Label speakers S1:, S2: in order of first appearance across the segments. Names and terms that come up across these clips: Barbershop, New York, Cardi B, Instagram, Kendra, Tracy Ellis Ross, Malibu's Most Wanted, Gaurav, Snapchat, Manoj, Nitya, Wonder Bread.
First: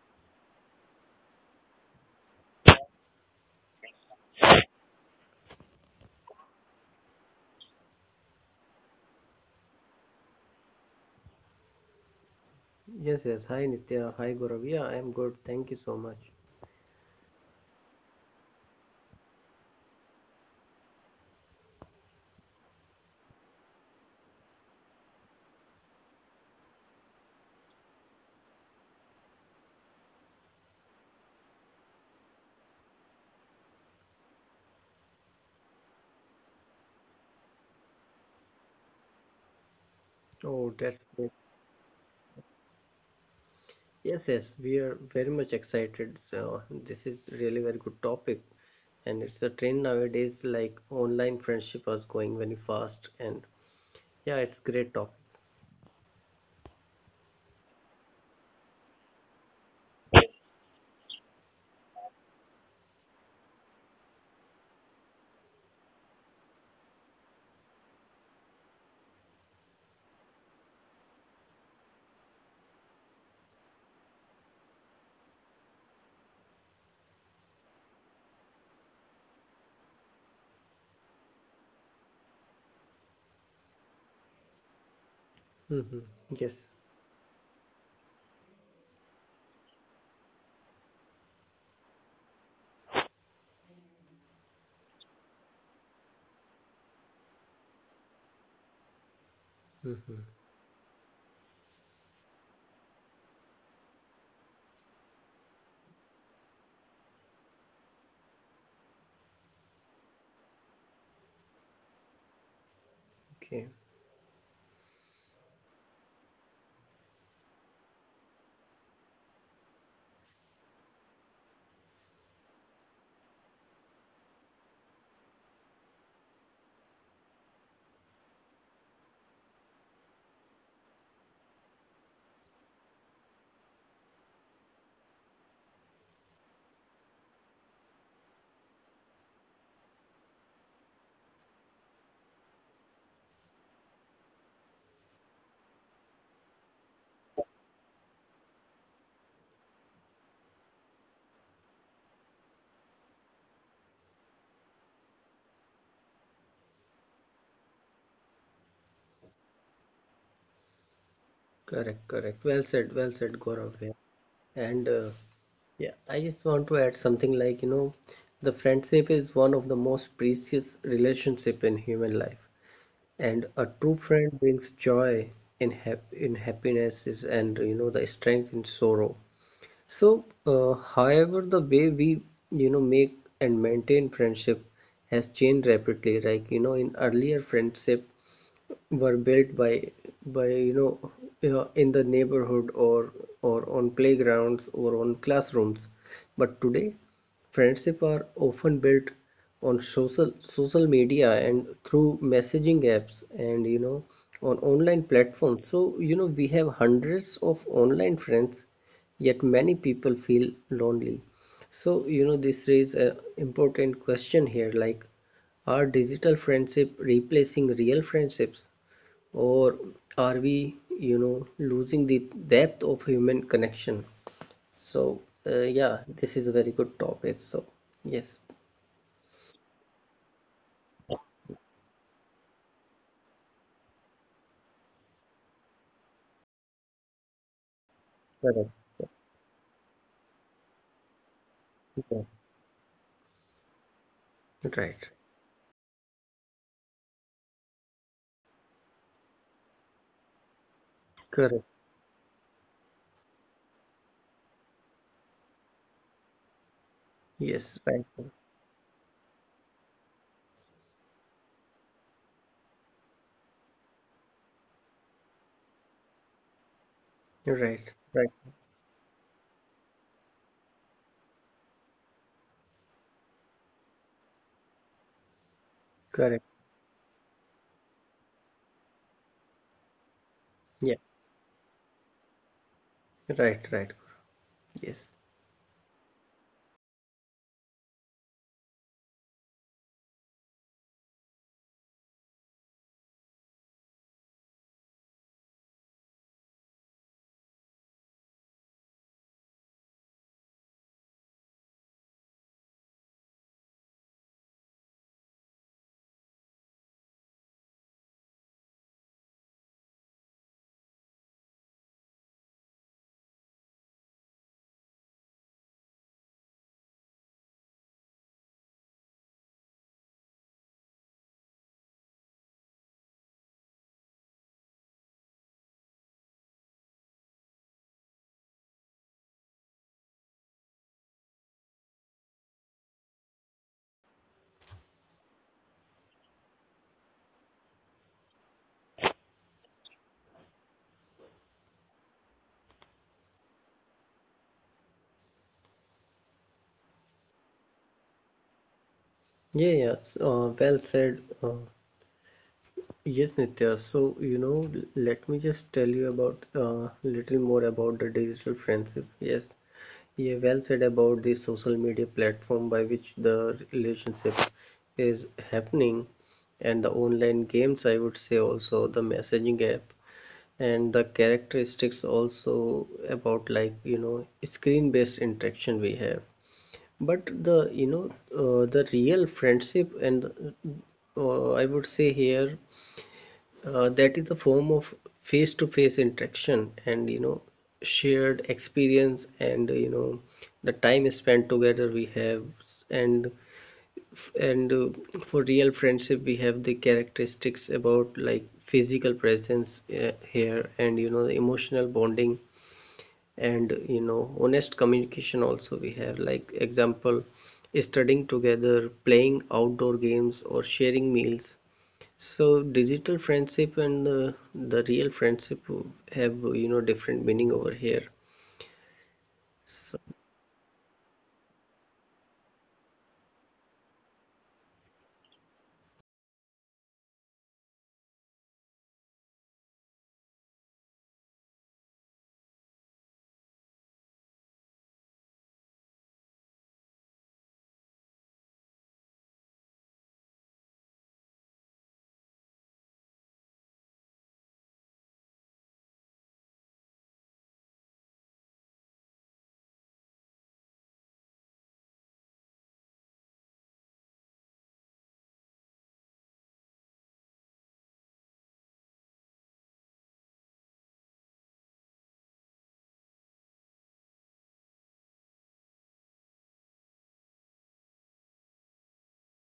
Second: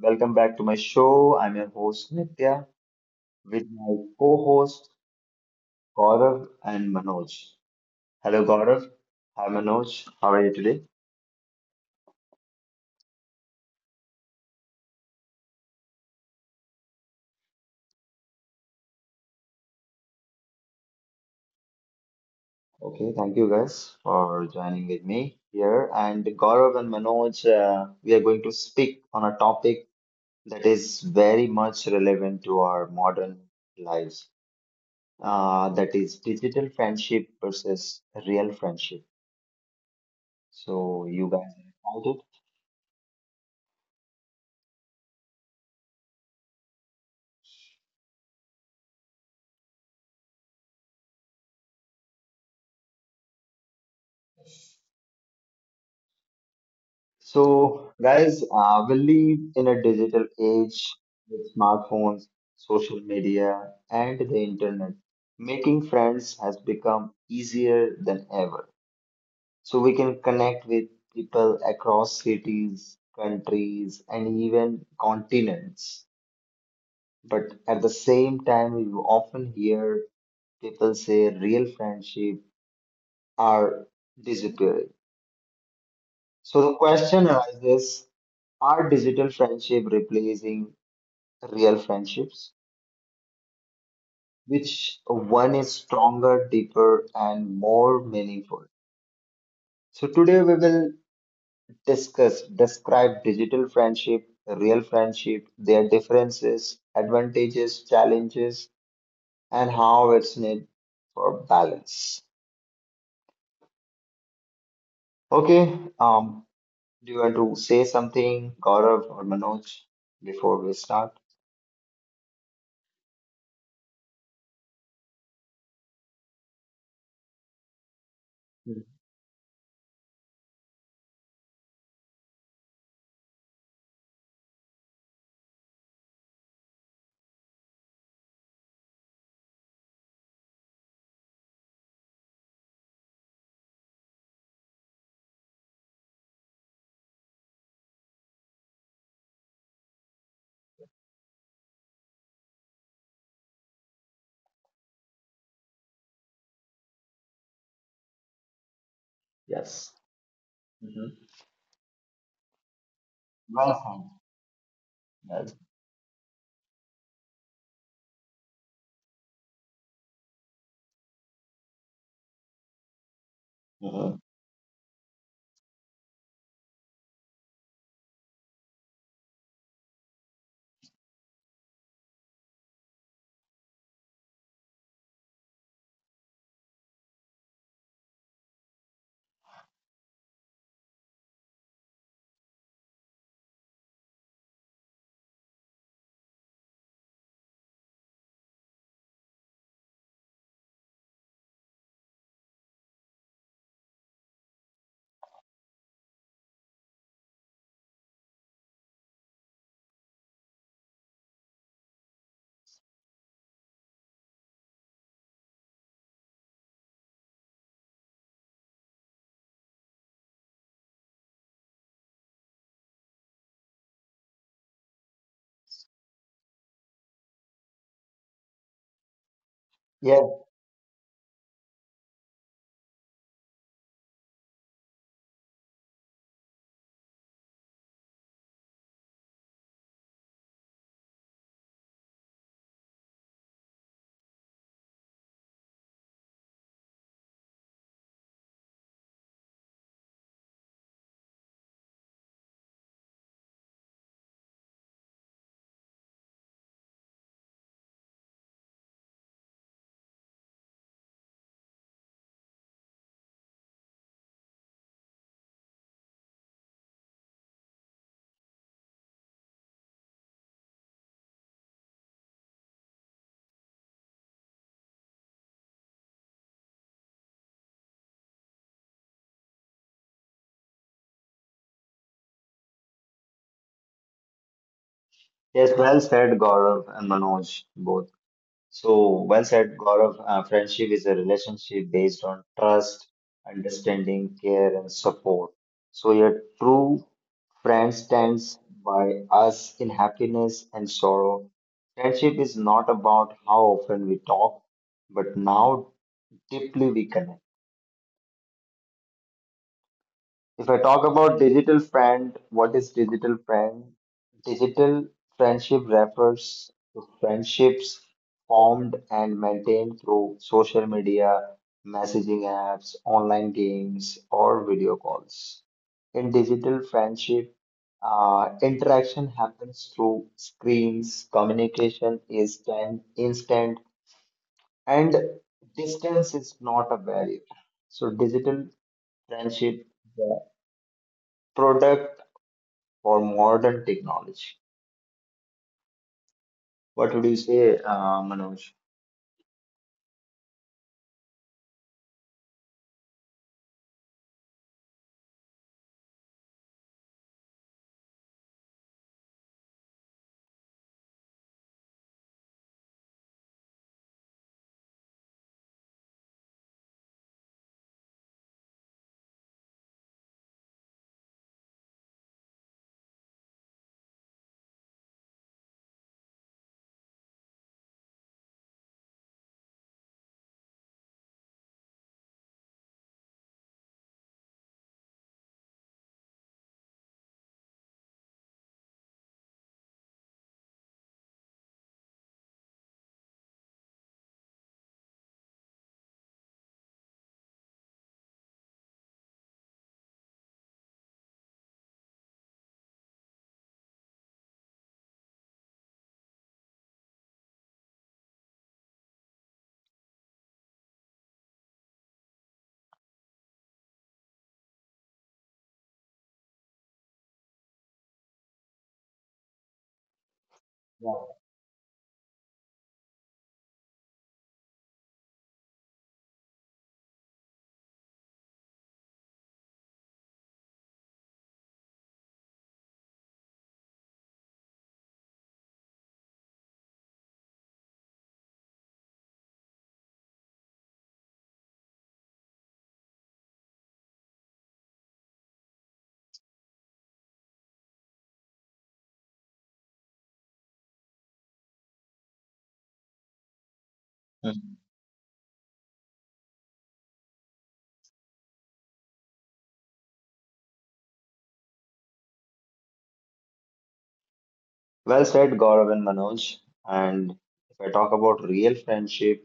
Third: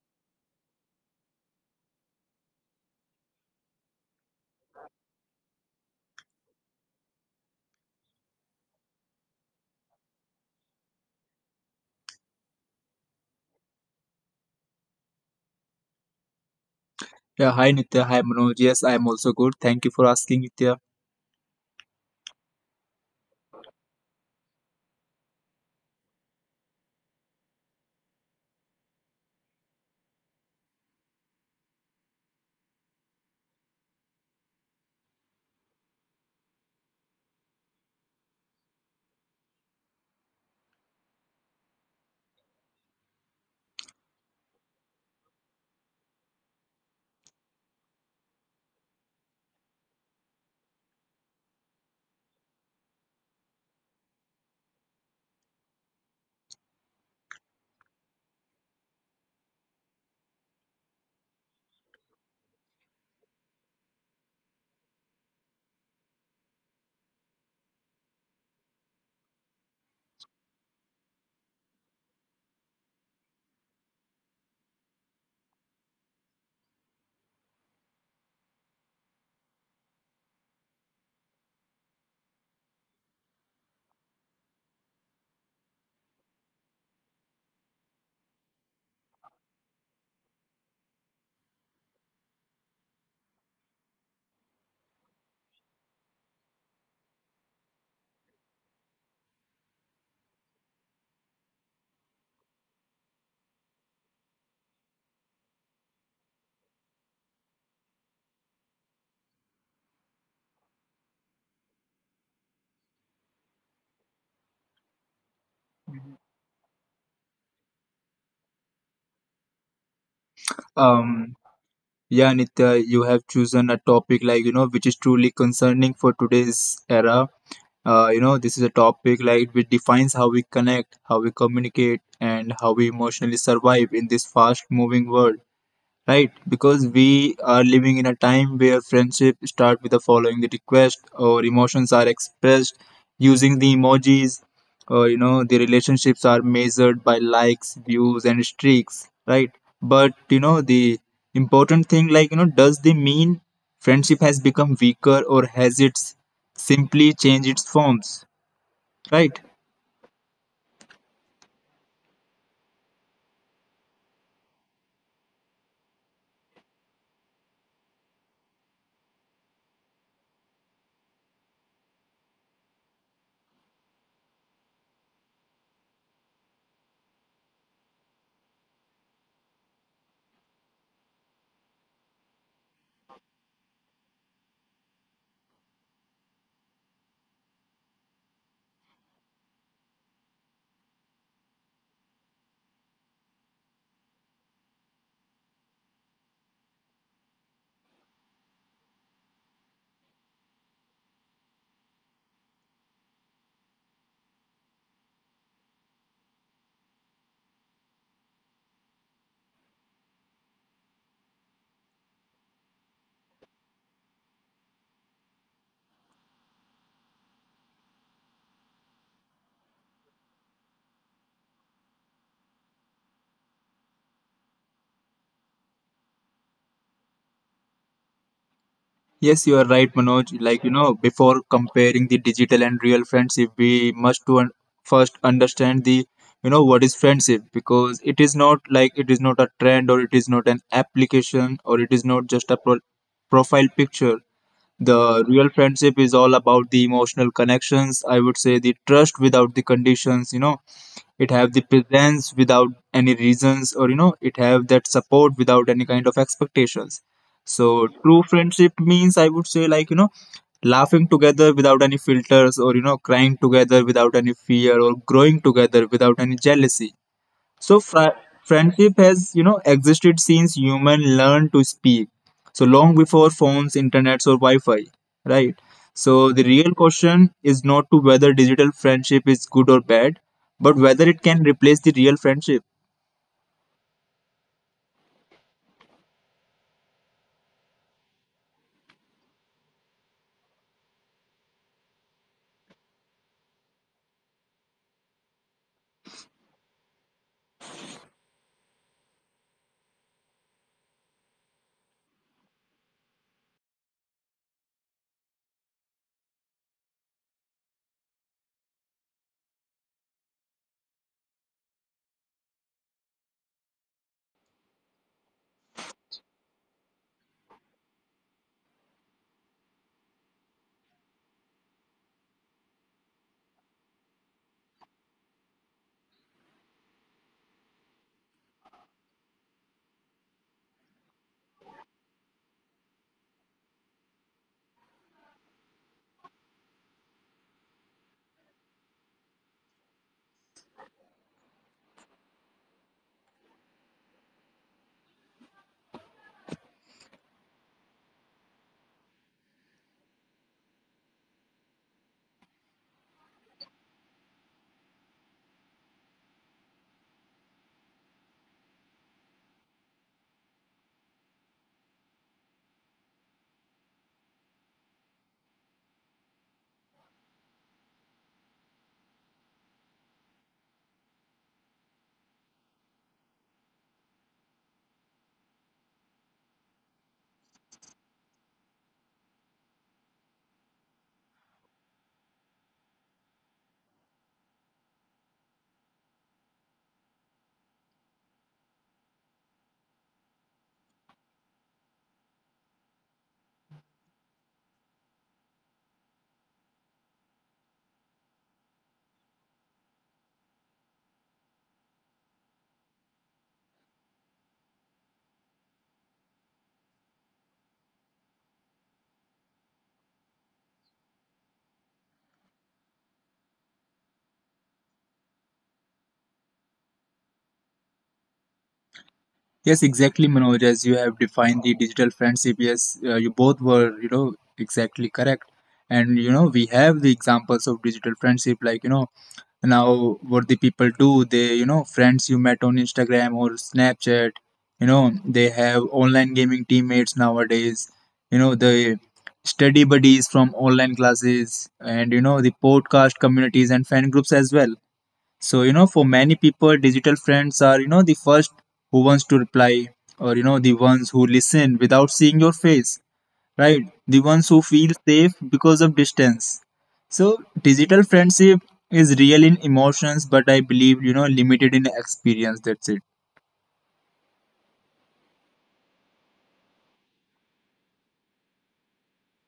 S1: welcome back to my show. I'm your host Nitya with my co-host Gaurav and Manoj. Hello Gaurav, hi Manoj, how are you today?
S2: Yes, yes. Hi Nitya. Hi Gaurav. Yeah, I am good. Thank you so much.
S3: Yeah, hi Nitya, hi Manoj. Yes, I am also good. Thank you for asking, Nitya.
S1: Okay, thank you guys for joining with me here. And Gaurav and Manoj, we are going to speak on a topic that is very much relevant to our modern lives. That is digital friendship versus real friendship.
S2: Oh, that's
S1: So
S2: great.
S1: you guys are excited?
S2: Yes, yes. We are very much excited. So this is really very good topic, and it's a trend nowadays. Like online friendship was going very fast, and yeah, it's great topic.
S1: So, guys, we live in a digital age with smartphones, social media, and the internet. Making friends has become easier than ever. So, we can connect with people across cities, countries, and even continents. But at the same time, you often hear people say real friendship are disappearing.
S2: Mm-hmm. Yes.
S1: So the question arises, are digital friendship replacing real friendships? Which one is stronger, deeper, and more meaningful? So
S2: Mm-hmm.
S1: today we will discuss, describe digital friendship, real friendship, their differences, advantages, challenges, and how it's needed for balance.
S2: Okay.
S1: Okay, do you want to say something, Gaurav or Manoj, before we start?
S3: Um, Yeah, Nitya, you have chosen a topic like, you know, which is truly concerning for today's era. You know, this is a
S1: Mm.
S3: topic like which defines how we connect, how we communicate, and how we emotionally survive in this fast moving world, right? Because we are living in a time where friendship start with the following the request, or emotions are expressed using the emojis, or you know the relationships are measured by likes, views, and streaks, right? But you know the important thing, like you know, does they mean friendship has become weaker, or has it simply changed its forms, right?
S1: Yes.
S2: Correct. Correct. Well said. Well said, Gaurav. Yeah.
S1: Well
S2: And
S1: said. Well
S2: Yeah, I just want to add something like, you know, the friendship is one of the most precious relationship in human life. And a true
S1: Mhm.
S2: friend brings joy in happinesses and you know the strength in sorrow. So, however, the way we you know make and maintain friendship has changed rapidly. Like you know, in earlier friendship, were built by you know in the neighborhood or on playgrounds or on classrooms, but today friendship are often built on social media and through messaging apps, and you know on online platforms. So you know we have hundreds of online friends, yet many people feel lonely. So you know this raises an important question here like, are digital friendship replacing real friendships, or are we you know losing the depth of human connection? So yeah, this is a very good topic. So yes.
S3: Yes, you are right, Manoj.
S1: Yes,
S3: Like, you know, before comparing the digital and real friendship, we must to first understand the, you know, what is friendship, because it is not
S2: Correct.
S3: like it is not a trend or it is not an application or it is
S2: Yes.
S3: not just a profile picture.
S2: Right.
S3: The real friendship is all about the emotional connections. I would say the trust without the conditions, you know, it have the
S2: Correct.
S3: presence without any reasons, or you know it have that support without any kind of expectations. So
S2: Yes. Right.
S3: true friendship means, I would say, like you know, laughing together without any filters, or you know crying together without any fear, or growing together without any jealousy. So
S2: Right. Right.
S3: friendship has, you know, existed since human learned to speak. So long before phones, internets, or Wi-Fi, right? So
S2: Correct.
S3: the real question is not to whether digital friendship is good or bad, but
S2: Yeah.
S3: whether it can replace the real friendship.
S2: Right. Right. Yes.
S1: yes, well said, Gaurav and Manoj, both. So, well said, Gaurav. Friendship is a relationship based on trust, understanding, care, and support. So, your true friend stands by us in happiness and sorrow. Friendship is not about how often we talk, but now deeply we connect. If I talk about digital friend, what is digital friend? Digital friendship refers to friendships formed and maintained through social media, messaging apps, online games, or video calls. In digital friendship, interaction happens through screens, communication is instant, and distance is not a barrier. So, digital friendship, the product for modern technology. What would you say, Manoj?
S2: Yeah, yeah. So, well said. Yes, Nitya. So, you know, let me just tell you about little more about the digital friendship. Yes, yeah, well said about the social media platform by which the relationship is happening, and the online games, I would say also the messaging app, and the characteristics also about like, you know, screen-based interaction we have. But the, you know, the real friendship and I would say here that is a form of face-to-face interaction, and you know shared experience, and you know the time spent together we have. And and For real friendship we have the characteristics about like physical presence here, and you know the emotional bonding, and you know honest communication also we have, like example, studying together, playing outdoor games, or sharing meals. So digital friendship and the real friendship have you know different meaning over here.
S3: Yes,
S2: So
S3: exactly, Manoj. As you have
S1: Yeah.
S3: defined the digital friendship, yes, you both were, you know, exactly correct. And you know, we have the examples of digital friendship, like you know, now what the people do, they, you know, friends you met on Instagram or Snapchat, you know, they have online gaming teammates nowadays. You know, the study buddies from online classes, and you know, the podcast communities and fan groups as well. So, you know, for many people, digital friends are, you know, the first who wants to reply, or, you know, the ones who listen without seeing your face, right? The ones who
S1: Mhm.
S3: feel safe because of distance. So, digital friendship is real in emotions, but I believe, you know, limited in experience. That's it.
S1: Well said, Gaurav and Manoj. And if I talk about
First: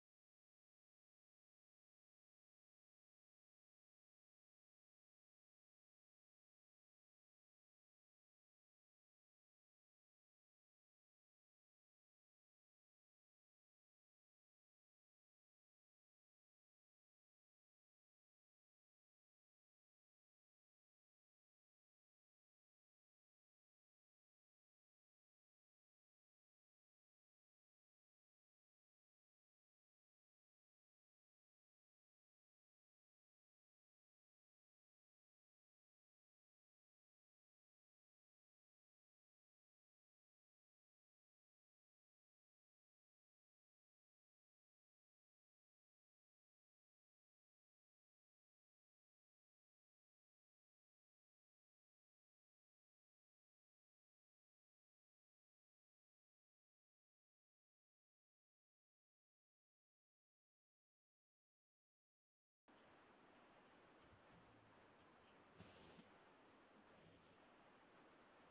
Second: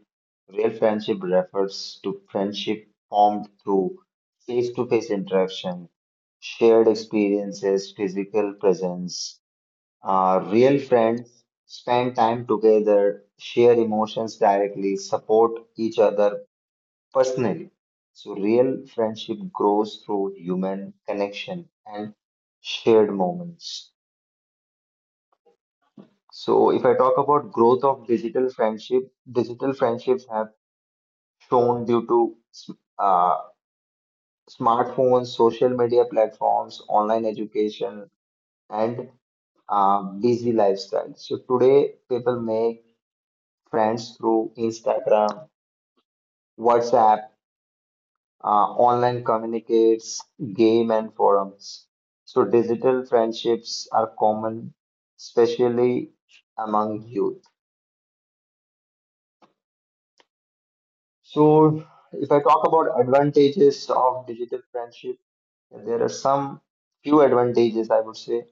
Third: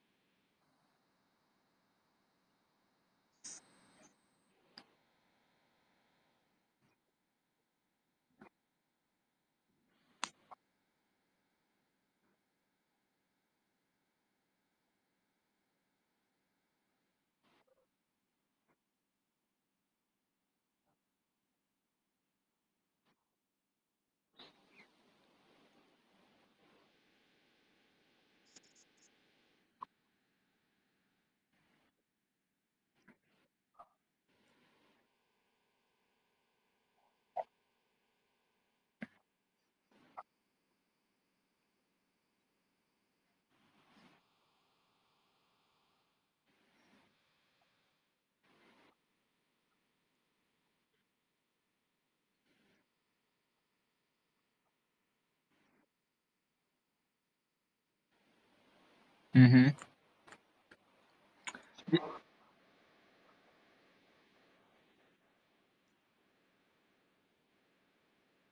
S1: real friendship refers to friendship formed through face-to-face interaction, shared experiences, physical presence. Real friends spend time together, share emotions directly, support each other personally. So, real friendship grows through human connection and shared moments. So, if I talk about growth of digital friendship, digital friendships have shown due to uh, smartphones, social media platforms, online education, and busy lifestyle. So, today people make friends through Instagram, WhatsApp, uh, online communicates, game and forums. So digital friendships are common, especially among youth. So if I talk about advantages of digital friendship, there are some few advantages I would say.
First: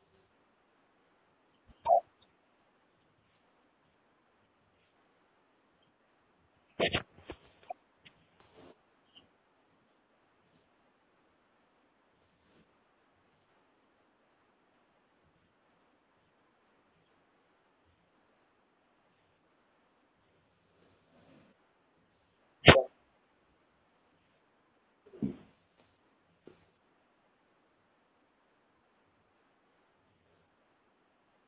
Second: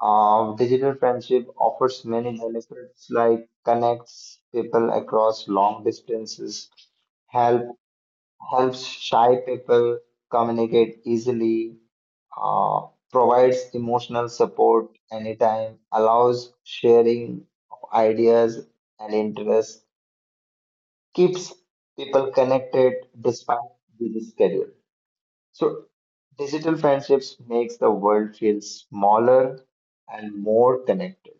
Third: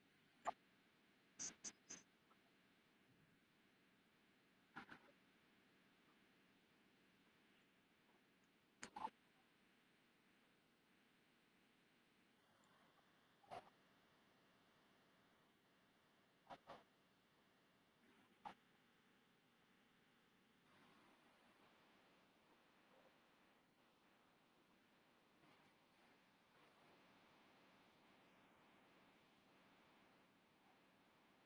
S1: Digital friendship offers many benefits like connects people across long distances, help helps shy people communicate easily, uh, provides emotional support anytime, allows sharing of ideas and interests, keeps people connected despite busy schedule. So digital friendships makes the world feel smaller and more connected.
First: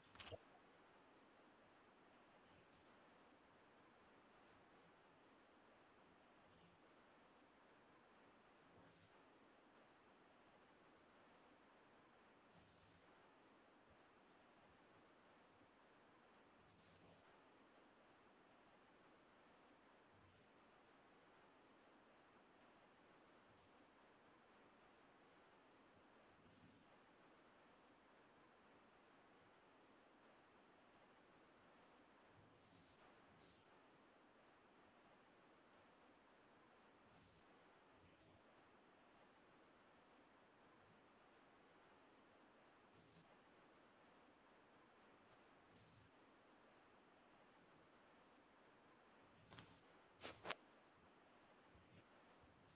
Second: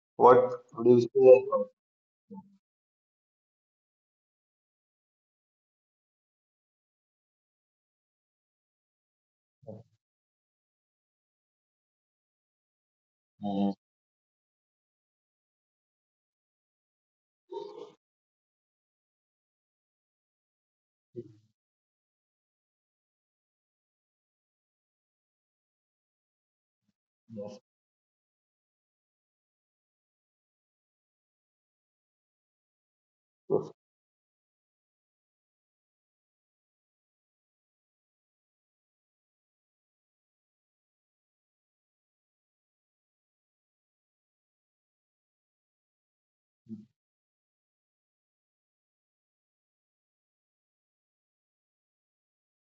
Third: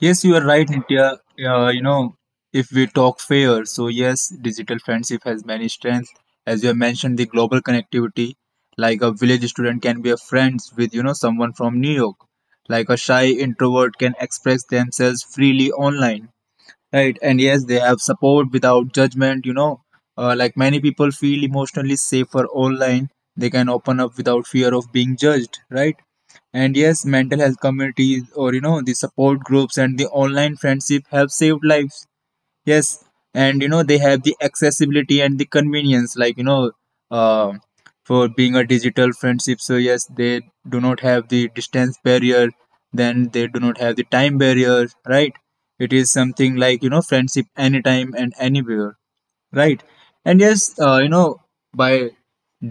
S3: Yes, you are
S1: What
S3: right,
S1: would you say?
S3: Nitya.
S1: About-
S3: You know, if we talk fair, so yes, digital friendship has many strengths. As you have mentioned, the global connectivity, like a village student can be a friends with, you know, someone from New York. Like a shy
S1: Mm,
S3: introvert can express themselves freely online. Right, and yes, they have support without judgment. You know, like many people feel emotionally safer online, they can open up without fear of being judged, right? And yes, mental health
S1: Yes.
S3: communities, or you know, the support groups and the online friendship have saved lives. Yes, and you
S1: Yes.
S3: know they have the accessibility and the convenience, like you know, uh, for being a digital friendship. So yes, they do not have the distance barrier. Then they do not have the time barrier, right? It is something like you know friendship anytime and anywhere, right? And yes, you know, by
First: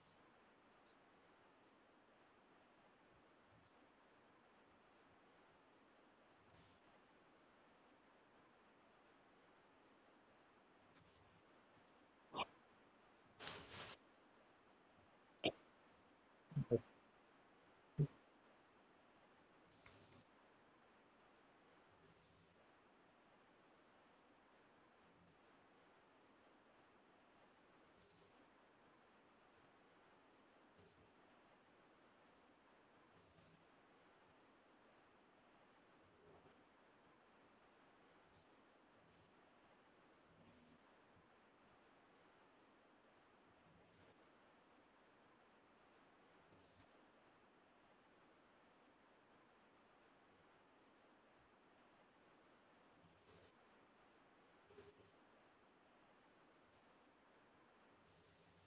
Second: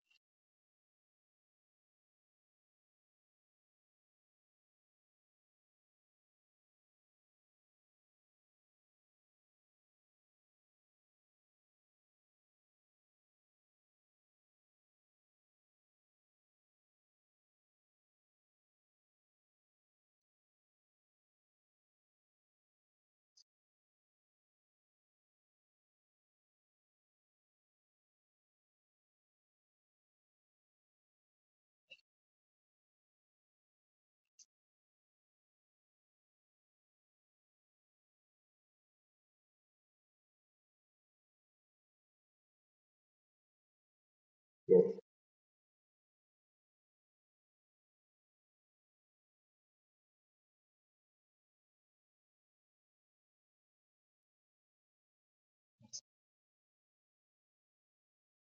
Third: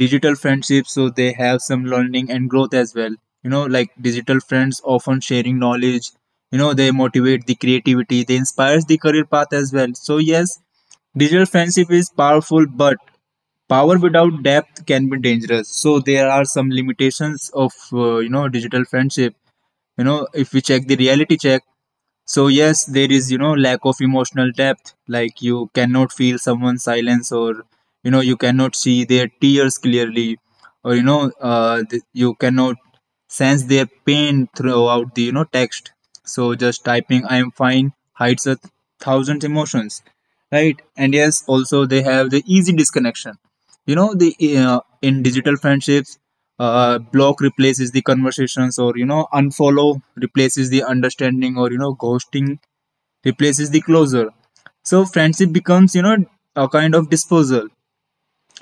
S3: digital friendships, so they have some learning and growth as well. You know, like digital friends often sharing knowledge, you know they motivate the creativity, they inspires the career path as well. So yes, digital friendship is powerful, but power without depth can be dangerous. So there are some limitations of you know digital friendship. You know, if we check the reality check, so yes, there is you know lack of emotional depth. Like you cannot feel someone's silence, or you know you cannot see their tears clearly, or you know you cannot sense their pain throughout the you know text. So just typing "I am fine" hides a thousand emotions, right? And yes, also they have the easy disconnection. You know the
S1: yes.
S3: in digital friendships, block replaces the conversations, or you know unfollow replaces the understanding, or you know ghosting replaces the closure. So friendship becomes you know a kind of disposal,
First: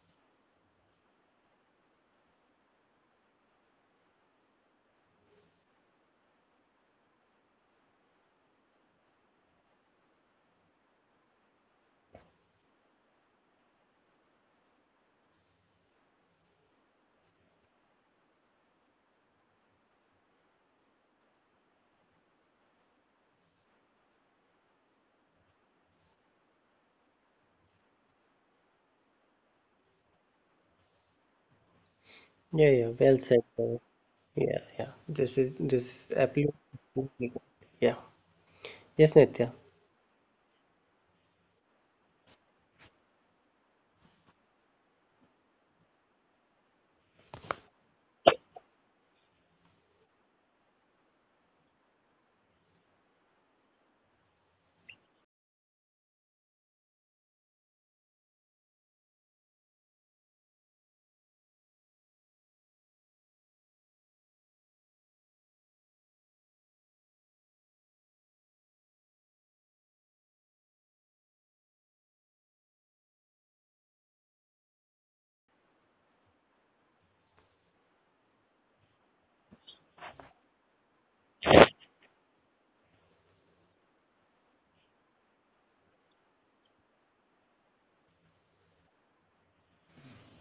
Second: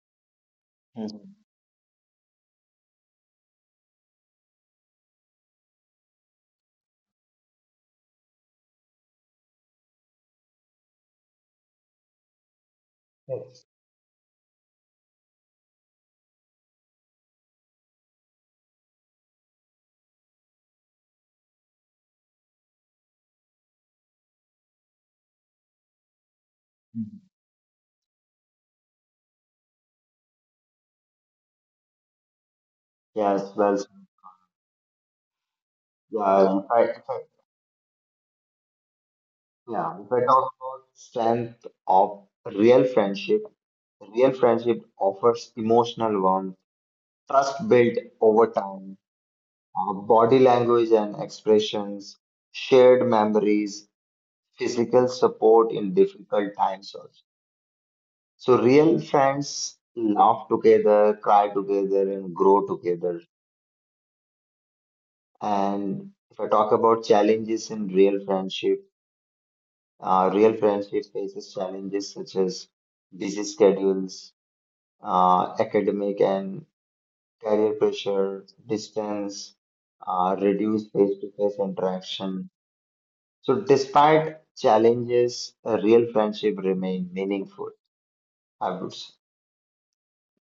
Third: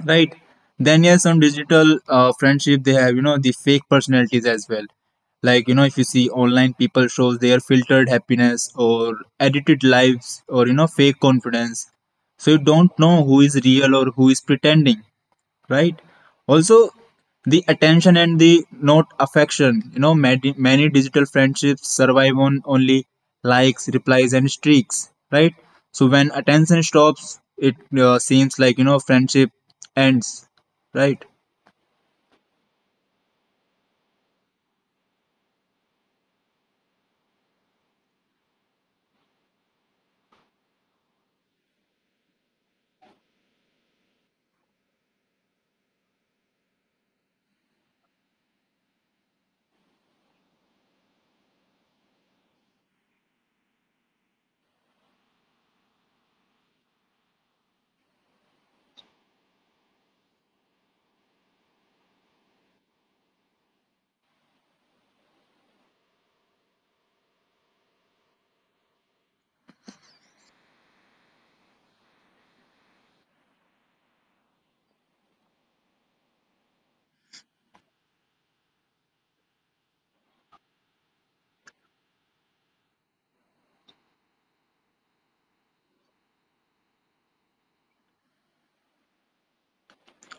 S3: right? Then yes,
S1: Mhm.
S3: on digital friendship they have you know the fake personalities as well. Like you know, if you see online people shows their filtered happiness, or edited lives, or you know fake confidence, so you don't know who is
S1: Yes.
S3: real or who is pretending, right? Also the attention and the not affection, you know, many digital friendships survive on only likes, replies and streaks, right? So when attention
S1: Mhm.
S3: stops, it seems like you know friendship ends, right?
S2: yeah, yeah, well said,
S1: Yes,
S2: Gaurav.
S1: well,
S2: Yeah, yeah. This is
S1: yeah, if I, if
S2: absolutely yeah. Yes, Nitya.
S1: Yeah, if I talk about strength of real friendship offers emotional warmth, trust built over time, body language and expressions, shared memories, physical support in difficult times also. So real friends laugh together, cry together, and grow together. And if I talk about challenges in real friendship faces challenges such as busy schedules, academic and career pressure, distance, reduced face-to-face interaction. So despite challenges, a real friendship remain meaningful, I would say.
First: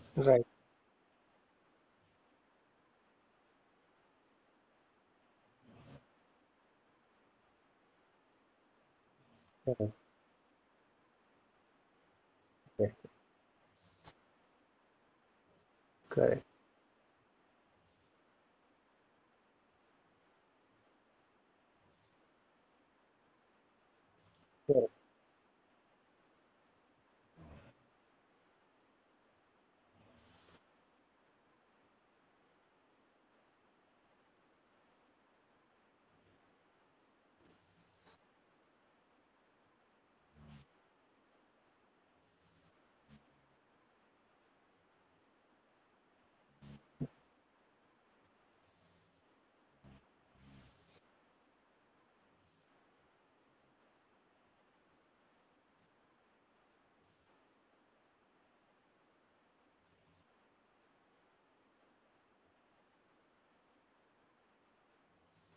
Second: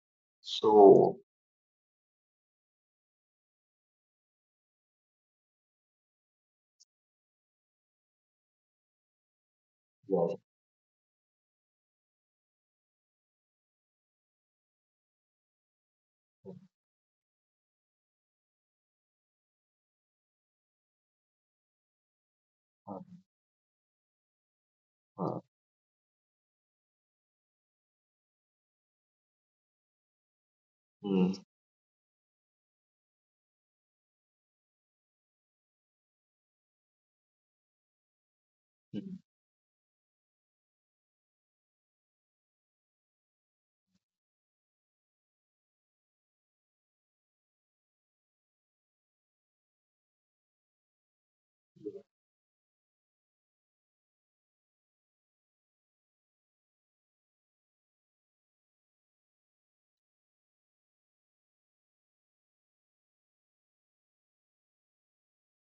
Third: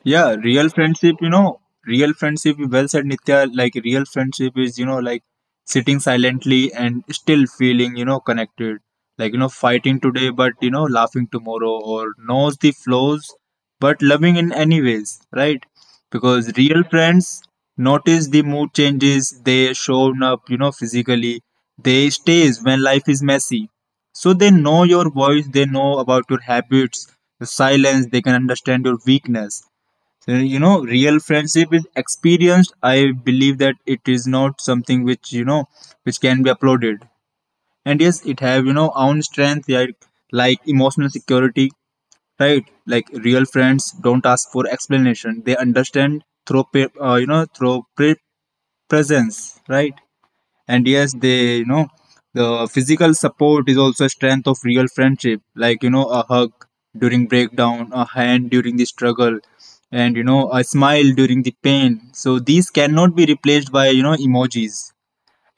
S3: Yeah,
S2: Right.
S3: real friendship,
S1: So,
S3: you know, real friendship, well said, Nitya. Like, real friendship is, you know, like sitting silently and still feeling, you know, connected. Like, you know,
S2: Correct.
S3: fighting today,
S1: yes,
S3: but, you know, laughing tomorrow, or knows the
S2: Yes.
S3: flaws, but loving in any ways, right?
S2: Correct.
S3: Because real friends notice the mood changes, they show up, you know, physically, they stays when
S1: uh,
S3: life is messy. So they know
S2: Correct.
S3: your
S1: uh,
S3: voice, they know about your habits, your silence, they can understand your weakness. So, you know, real
S1: mm,
S3: friendship is experienced, I believe that it is not something which you know which can be uploaded. And yes, it have you know
S1: mm,
S3: own strength, like emotional security, right? Like real friends don't ask for explanation, they understand through you know, through presence, right? And yes, they you know the physical support is also a strength of real friendship. Like you know, a hug during breakdown, a hand during the struggle, and you know a smile during the pain, so these cannot be replaced by you know emojis.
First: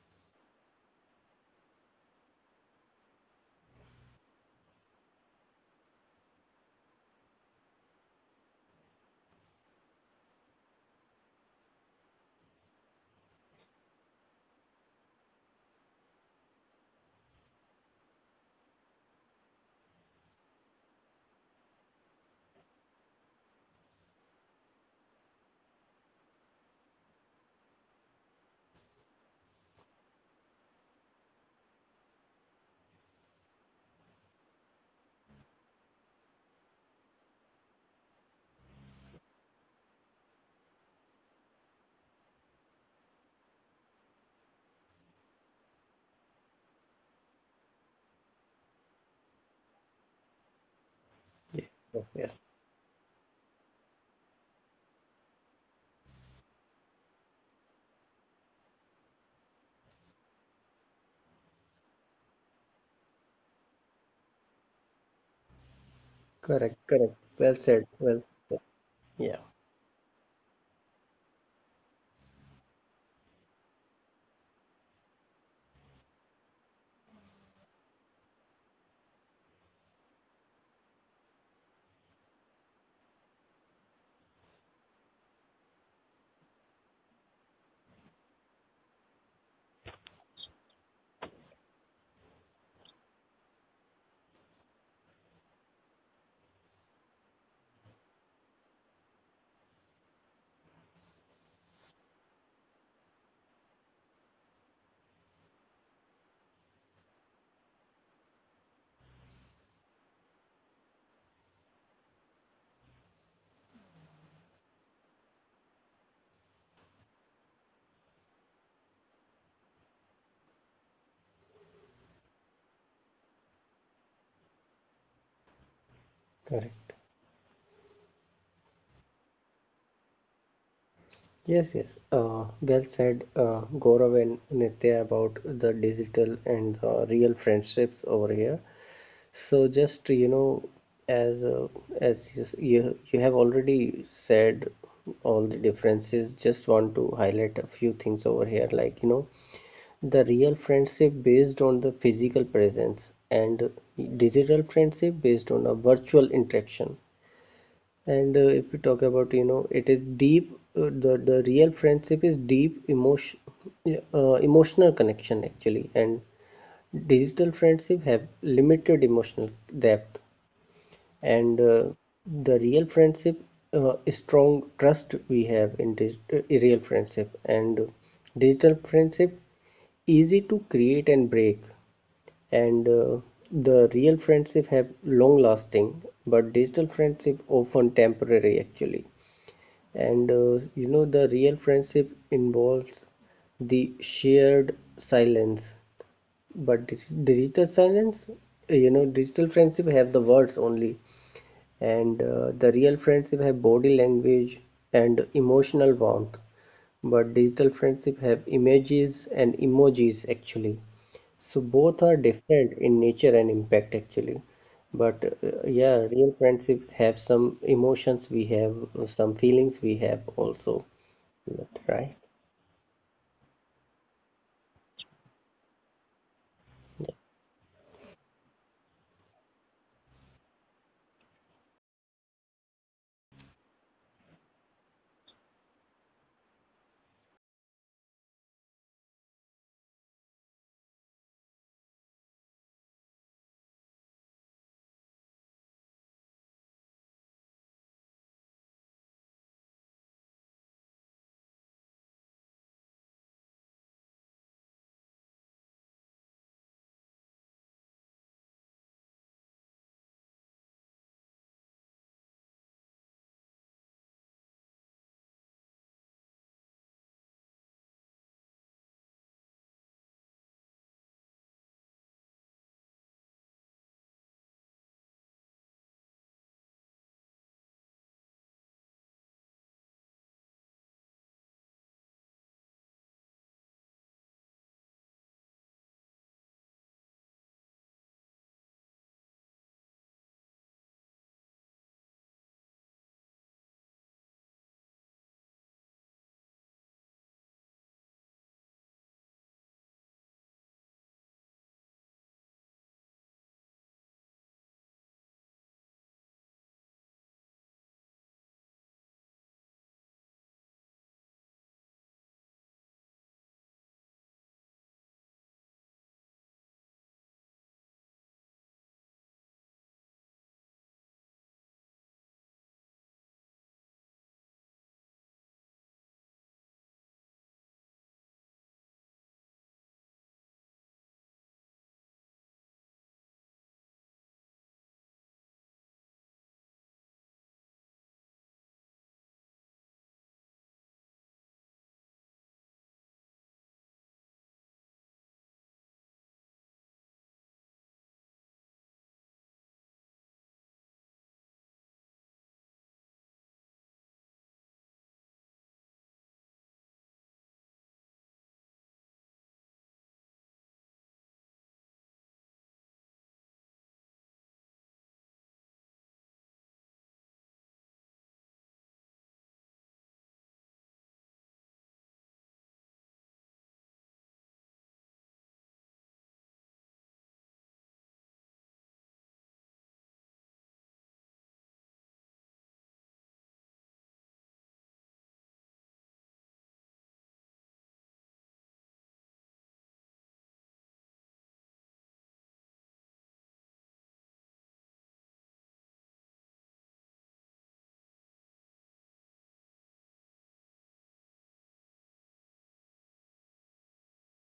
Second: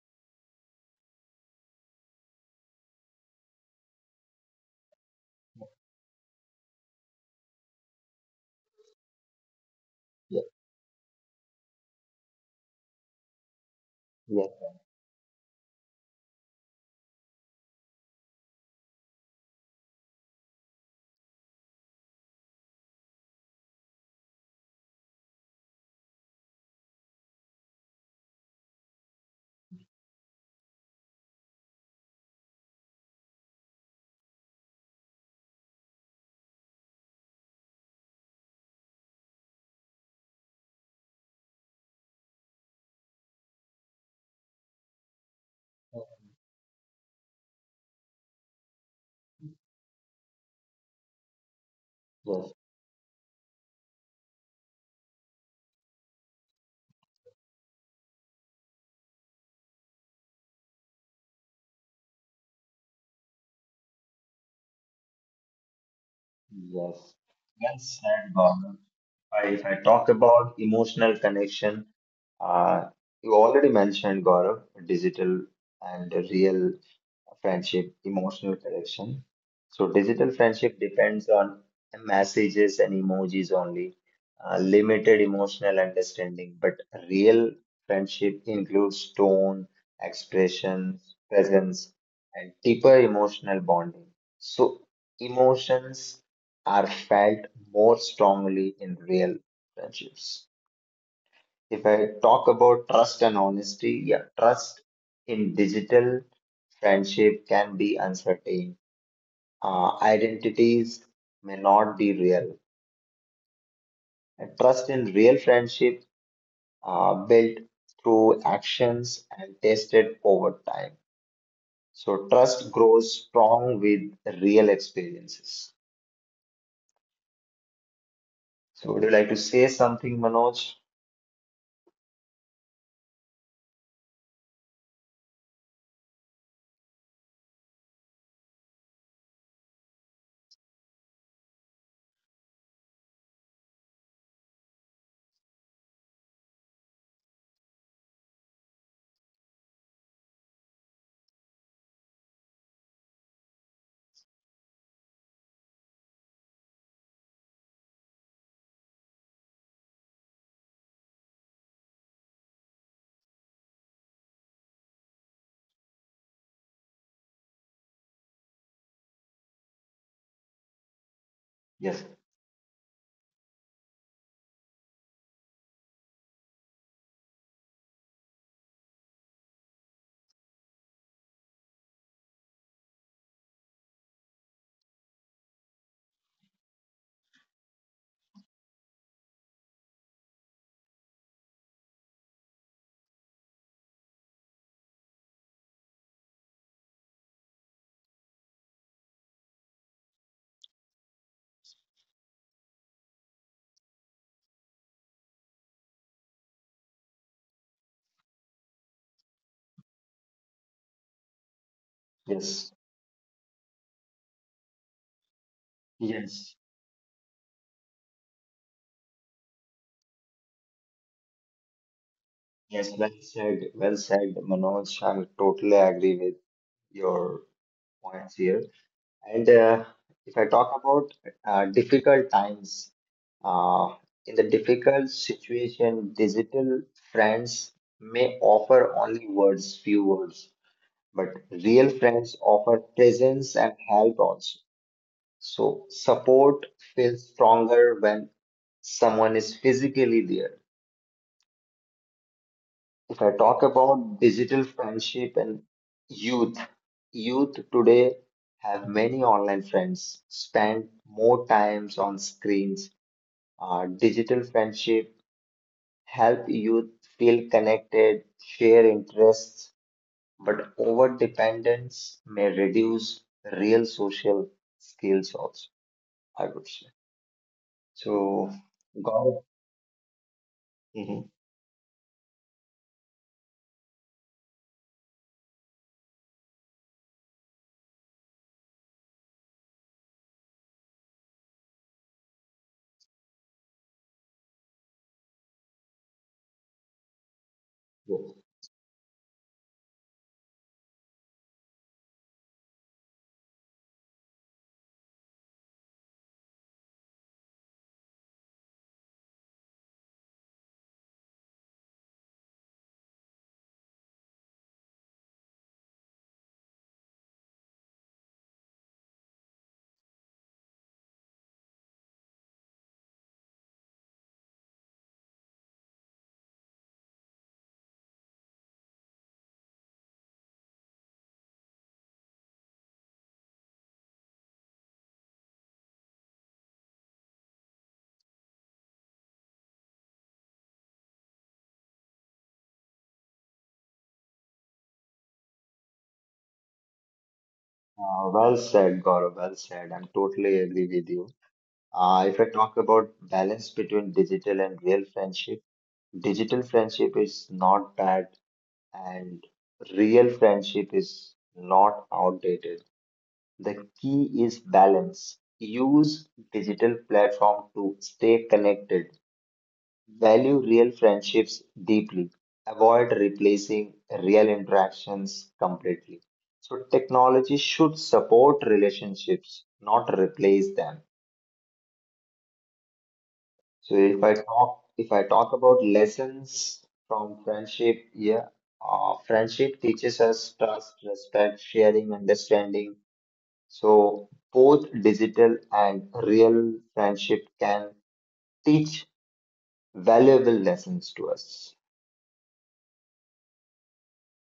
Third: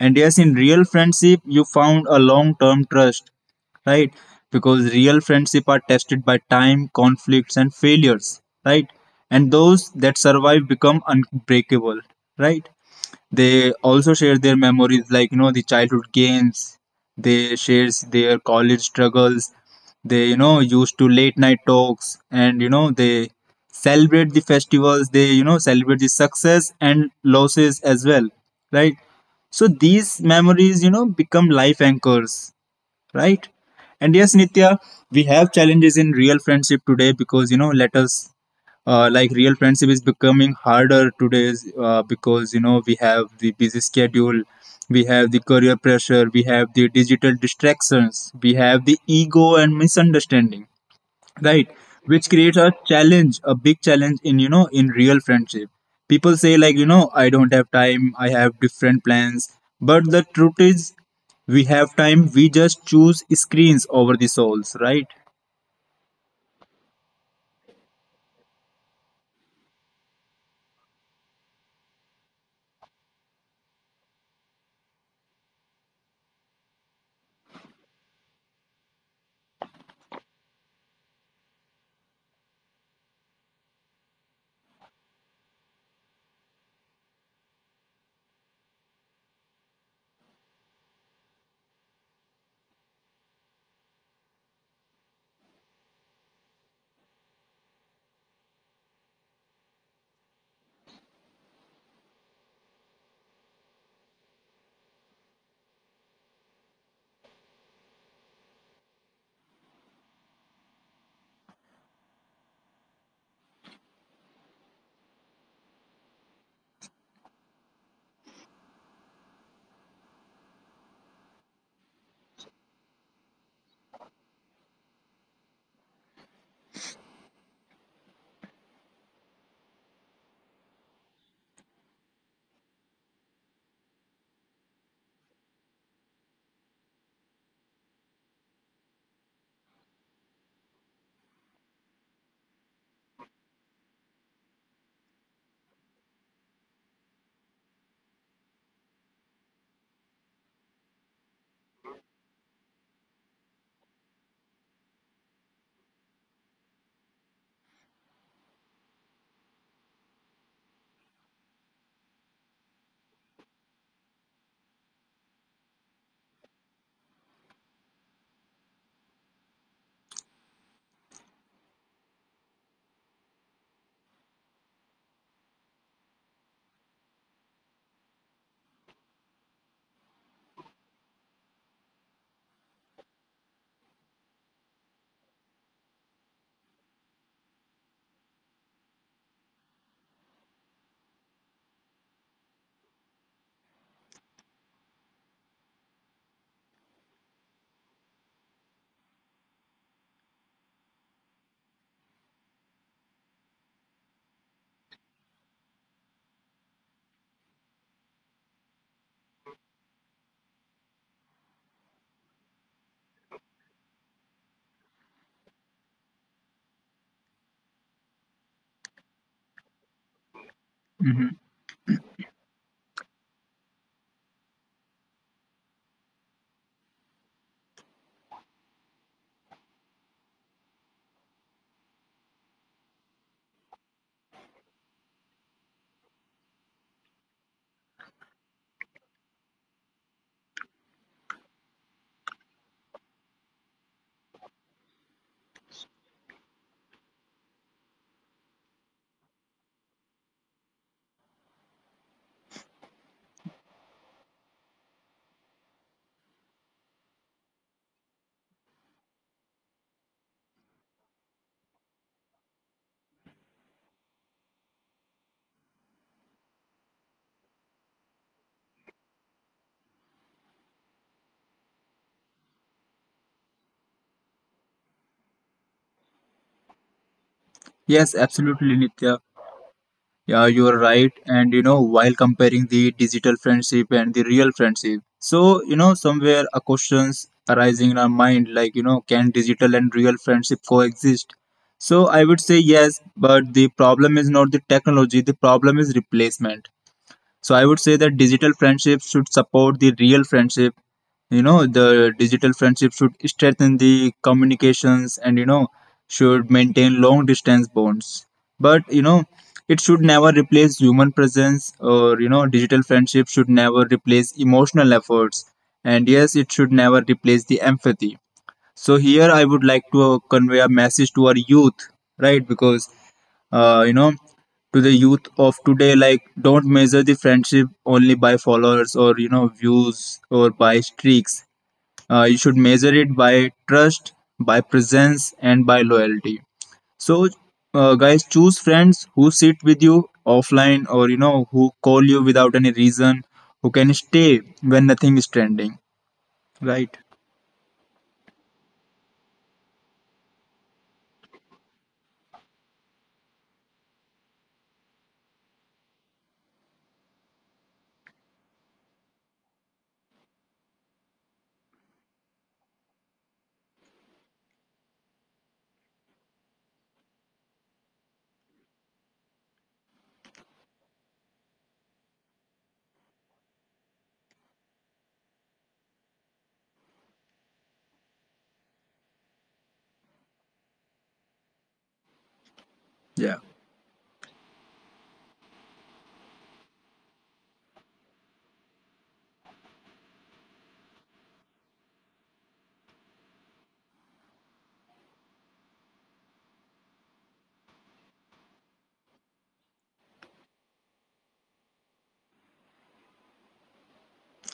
S3: And yes, in real friendship you found a long term trust, right? Because real friendship are tested by time, conflicts and failures, right? And those that
S1: yeah,
S3: survive become unbreakable, right? They also share
S1: yes,
S3: their memories, like you know, the childhood games. They shares their college struggles. They you know used to late night talks, and you know they celebrate the festivals. They you know celebrate the success and losses as well, right? So these memories, you know, become life anchors, right? And yes, Nitya, we have challenges in real friendship today, because you know, let us like real friendship is becoming harder today, because you know we have the busy schedule, we have the career pressure, we have the digital distractions, we have the ego and misunderstanding,
S2: Yes.
S3: right?
S2: Yes.
S3: Which
S2: Yes.
S1: yes,
S3: creates a challenge, a big challenge in you know in real friendship. People say like you know I don't have time, I have different plans, but the truth is we have time, we just choose screens over the souls, right?
S2: Correct.
S1: yes.
S2: Correct. Well
S1: Well
S2: said. Well
S1: said,
S2: said.
S1: Gaurav.
S2: Yeah.
S1: If I talk about emotional connection, uh, you already mentioned, Gaurav, digital and real friendship, emotional connection. So digital friendship depends on messages and emojis only, limited emotional understanding. But real friendship includes tone, expressions, presence, and deeper emotional bonding. So emotions are felt more strongly in real friendships. If I talk about trust and honesty, yeah, trust in digital friendship can be uncertain. Identities may not be real. And trust in real friendship built through actions and tested over time. So trust grows strong with real experiences.
S2: Correct.
S1: So would you like to say something, Manoj?
S2: Yes. Yes. Well said, Gaurav and Nitya, about the digital and the real friendships over here. So just you know, as uh, as you, you you have already said all the differences, just want to highlight a few things over here. Like you know, the real friendship based on the physical presence, and digital friendship based on a virtual interaction. And if we talk about you know, it is deep. The real friendship is deep emotion, emotional connection actually, and digital friendship have limited emotional depth. And
S1: Yes,
S2: the real friendship, strong trust we have in this real friendship. And digital friendship easy to create and break. And the real friendship have long lasting, but digital friendship often temporary actually. And you know the real friendship involves the shared silence, but this digital silence, you know digital friendship have the words only. And the real friendship have body language and emotional warmth, but digital friendship have images and emojis actually. So both are
S1: yes,
S2: different in nature and impact actually. But yeah, real
S1: yes.
S2: friendship have some emotions we have, some feelings we have also. Right.
S1: Yes, well said, Manoj. I totally agree with your points here. And if I talk about difficult times, uh, in the difficult situation, digital friends may offer only words, few words, but real friends offer presence and help also. So support feels stronger when someone is physically there. If I talk about digital friendship and youth, youth today have many online friends, spend more times on screens. Digital friendship help youth feel connected, share interests, but over dependence may reduce real social skills also, I would say.
S3: Yes,
S1: So,
S3: absolutely, Nitya.
S1: Gaurav,
S3: Yeah, you're
S1: Mhm.
S3: right. And you know, while comparing the digital friendship and the real friendship, so you know, somewhere a questions arising in our mind like, you know, can digital and real friendship coexist? So I would say yes, but the problem is not the technology, the problem is replacement. So I would say that digital friendships should support the real friendship. You know, the digital friendship should strengthen the communications and, you know, should maintain long distance bonds. But, you know, it should never replace human presence, or, you know, digital friendship should never replace emotional efforts. And yes, it should never replace the empathy. So here I would like to convey a message to our youth, right? Because you know, to the youth of today, like don't measure the friendship only by followers, or you know views, or by streaks. You should measure it by trust, by presence and by loyalty. So guys, choose friends who sit with you offline, or you know who call you without any reason, who can stay when nothing is trending, right?
S1: Well said, Gaurav, well said. I'm totally agree with you. If I talk about balance between digital and real friendship, digital friendship is not bad and real friendship is not outdated. The key is balance. Use digital platform to stay connected. Value real friendships deeply. Avoid replacing real interactions completely. So technology should support relationships, not replace them.
S3: Yeah,
S1: So if I talk about lessons from friendship, friendship teaches us trust, respect, sharing, understanding. So both digital and real friendship can teach valuable lessons to us.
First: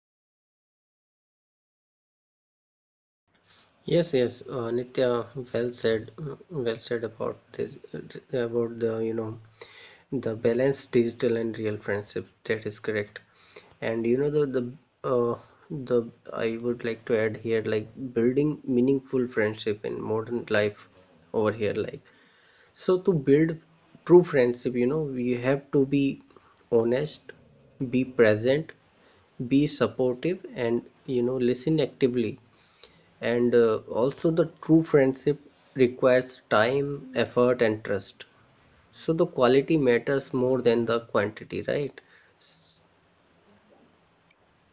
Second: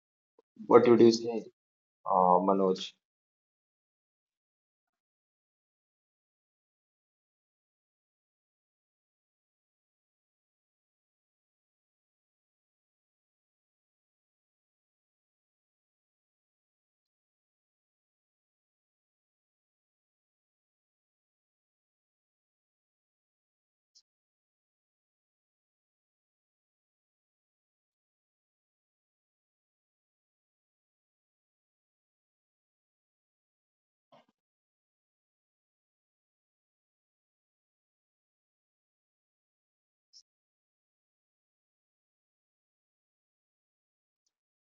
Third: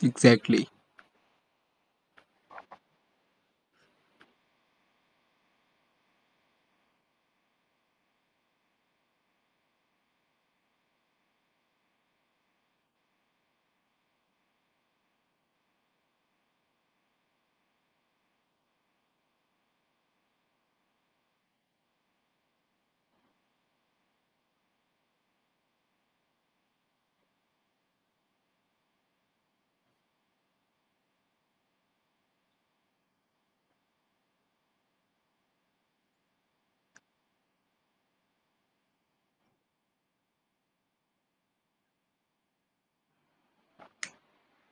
S3: exactly.
S1: What would you say, Manoj?
S2: Yes, yes, Nitya, well said, mm, well said about this, about the, you know, the balance digital and real friendship. That is correct. And you know uh, the I would like to add here like building meaningful friendship in modern life over here like, so to build true friendship you know we have to be honest, be present, be supportive, and you know listen actively. And also the true friendship requires time, effort, and trust. So the quality matters more than the quantity, right?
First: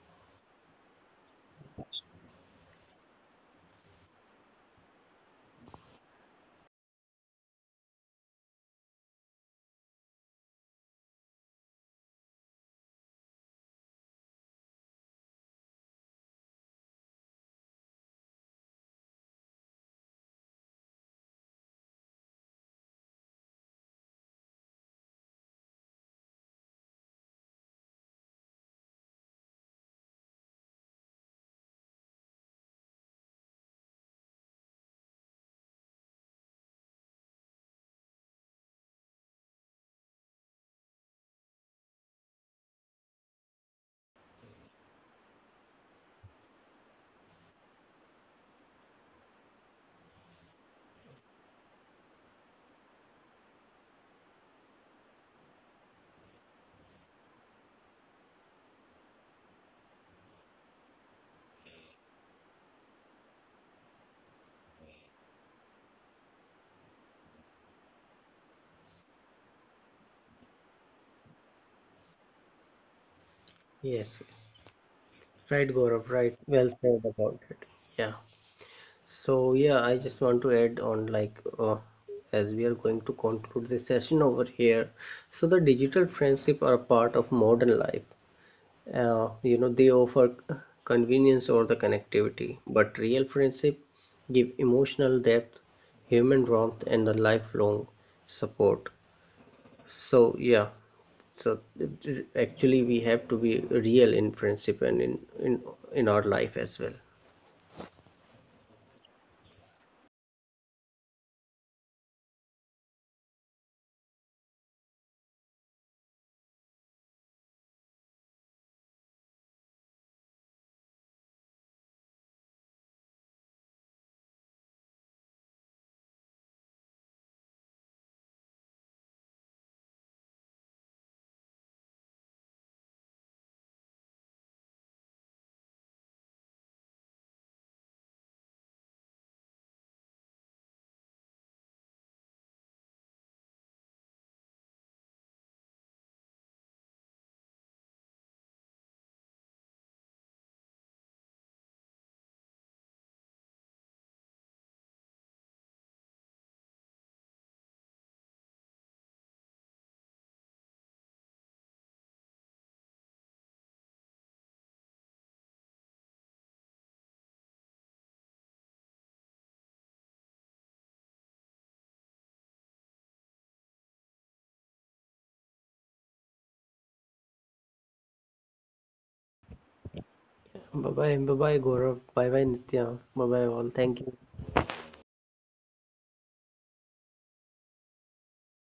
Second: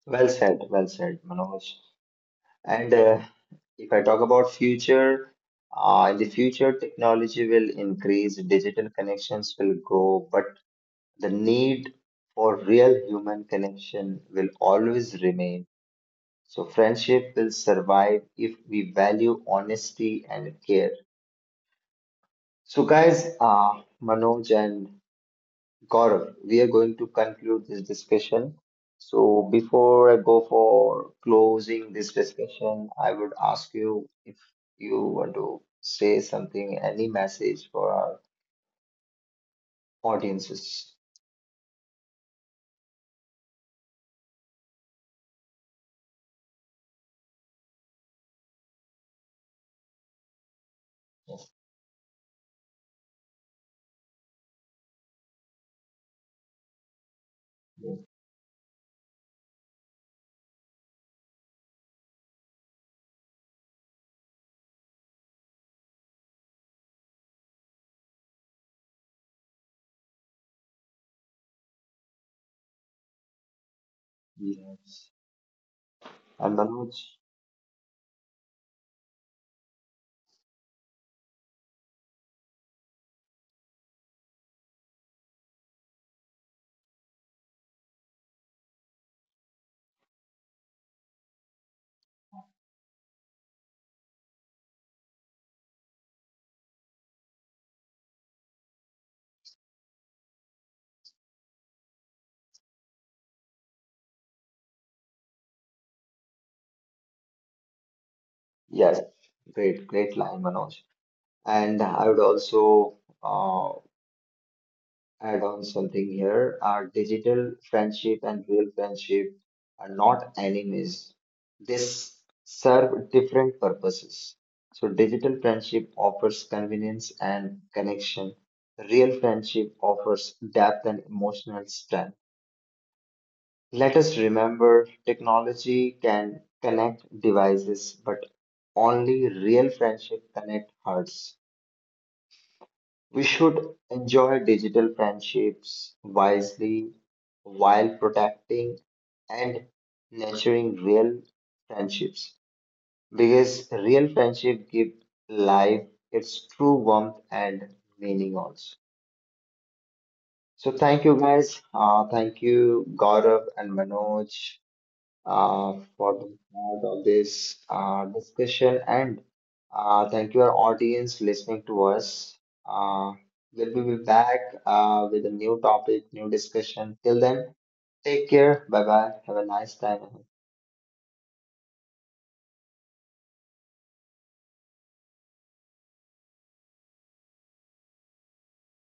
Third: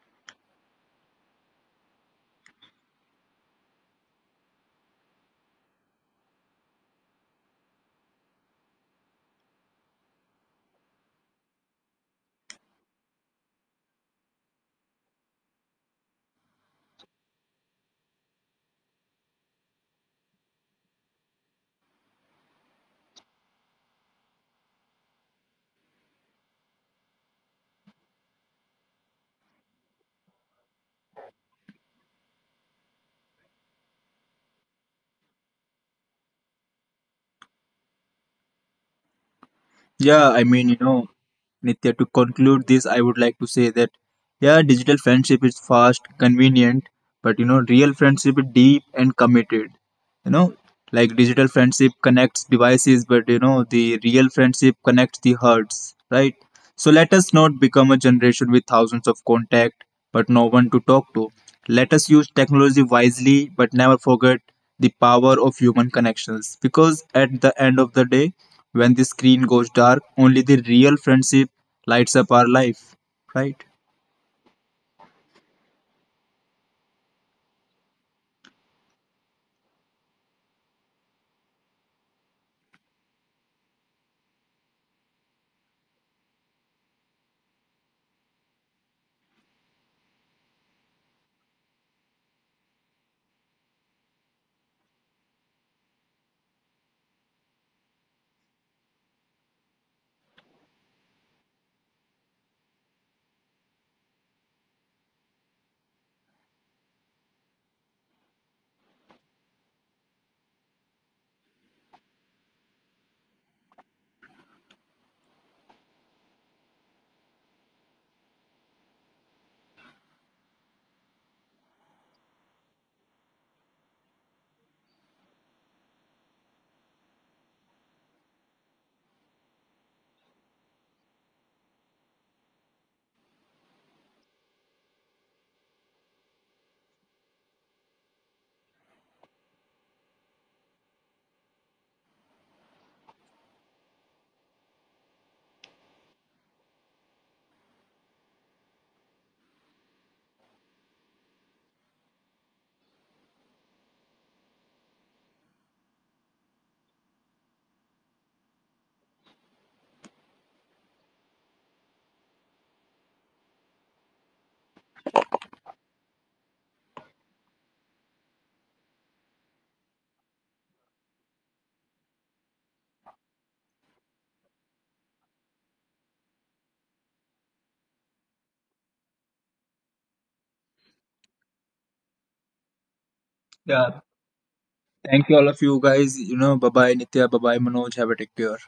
S1: Well said, Manoj. And if I talk about future, in the future, technology will increase, digital connections will grow, but the need for real human connection will always remain. So, friendship will survive if we value honesty and care. So, guys, Manoj and Gaurav, we are going to conclude this discussion. So, before I go for closing this discussion, I would ask you if you want to say something, any message for our
S3: You know,
S1: audiences.
S3: Nitya, to conclude this, I would like to say that, yeah, digital friendship is fast, convenient, but you know, real friendship is deep and committed. You know, like digital friendship connects devices, but you know, the real friendship connects the hearts, right? So let us not become a generation with thousands of contact, but no one to talk to. Let us use technology wisely, but never forget the power of human connections, because at the end of the day, when the screen goes dark, only the real friendship lights up our life, right?
S2: Yes, yes.
S1: Yes.
S2: Right, Gaurav, right.
S1: And
S2: Well said
S1: Manoj.
S2: about it. Yeah. So yeah, I just want to add on like as we are going to conclude this session over here. So the digital friendship are a part of modern life. You know, they offer convenience or the connectivity, but real friendship give emotional depth, human warmth, and the lifelong support. So yeah, so actually we have to be real in friendship and in our life as well.
S1: Yes, great, great line, Manoj. And I would also uh, add on something here. Digital friendship and real friendship are not enemies. They serve different purposes. So digital friendship offers convenience and connection. Real friendship offers depth and emotional strength. Let us remember technology can connect devices, but only real friendship connect hearts. We should enjoy digital friendships wisely while protecting and nurturing real friendships because real friendship give life its true warmth and meaning also. So thank you guys. Thank you Gaurav and Manoj for the part of this discussion and thank you our audience listening to us. Uh, we'll be back with a new topic, new discussion. Till then, take care. Bye bye. Have a nice time.
S2: Bye bye, bye bye, Gaurav. Bye bye, Nitya. Bye bye, all. Thank
S3: Yeah.
S2: you.
S3: Thank you all of you guys. You know, bye bye Nitya, bye bye Manoj. Have a take care.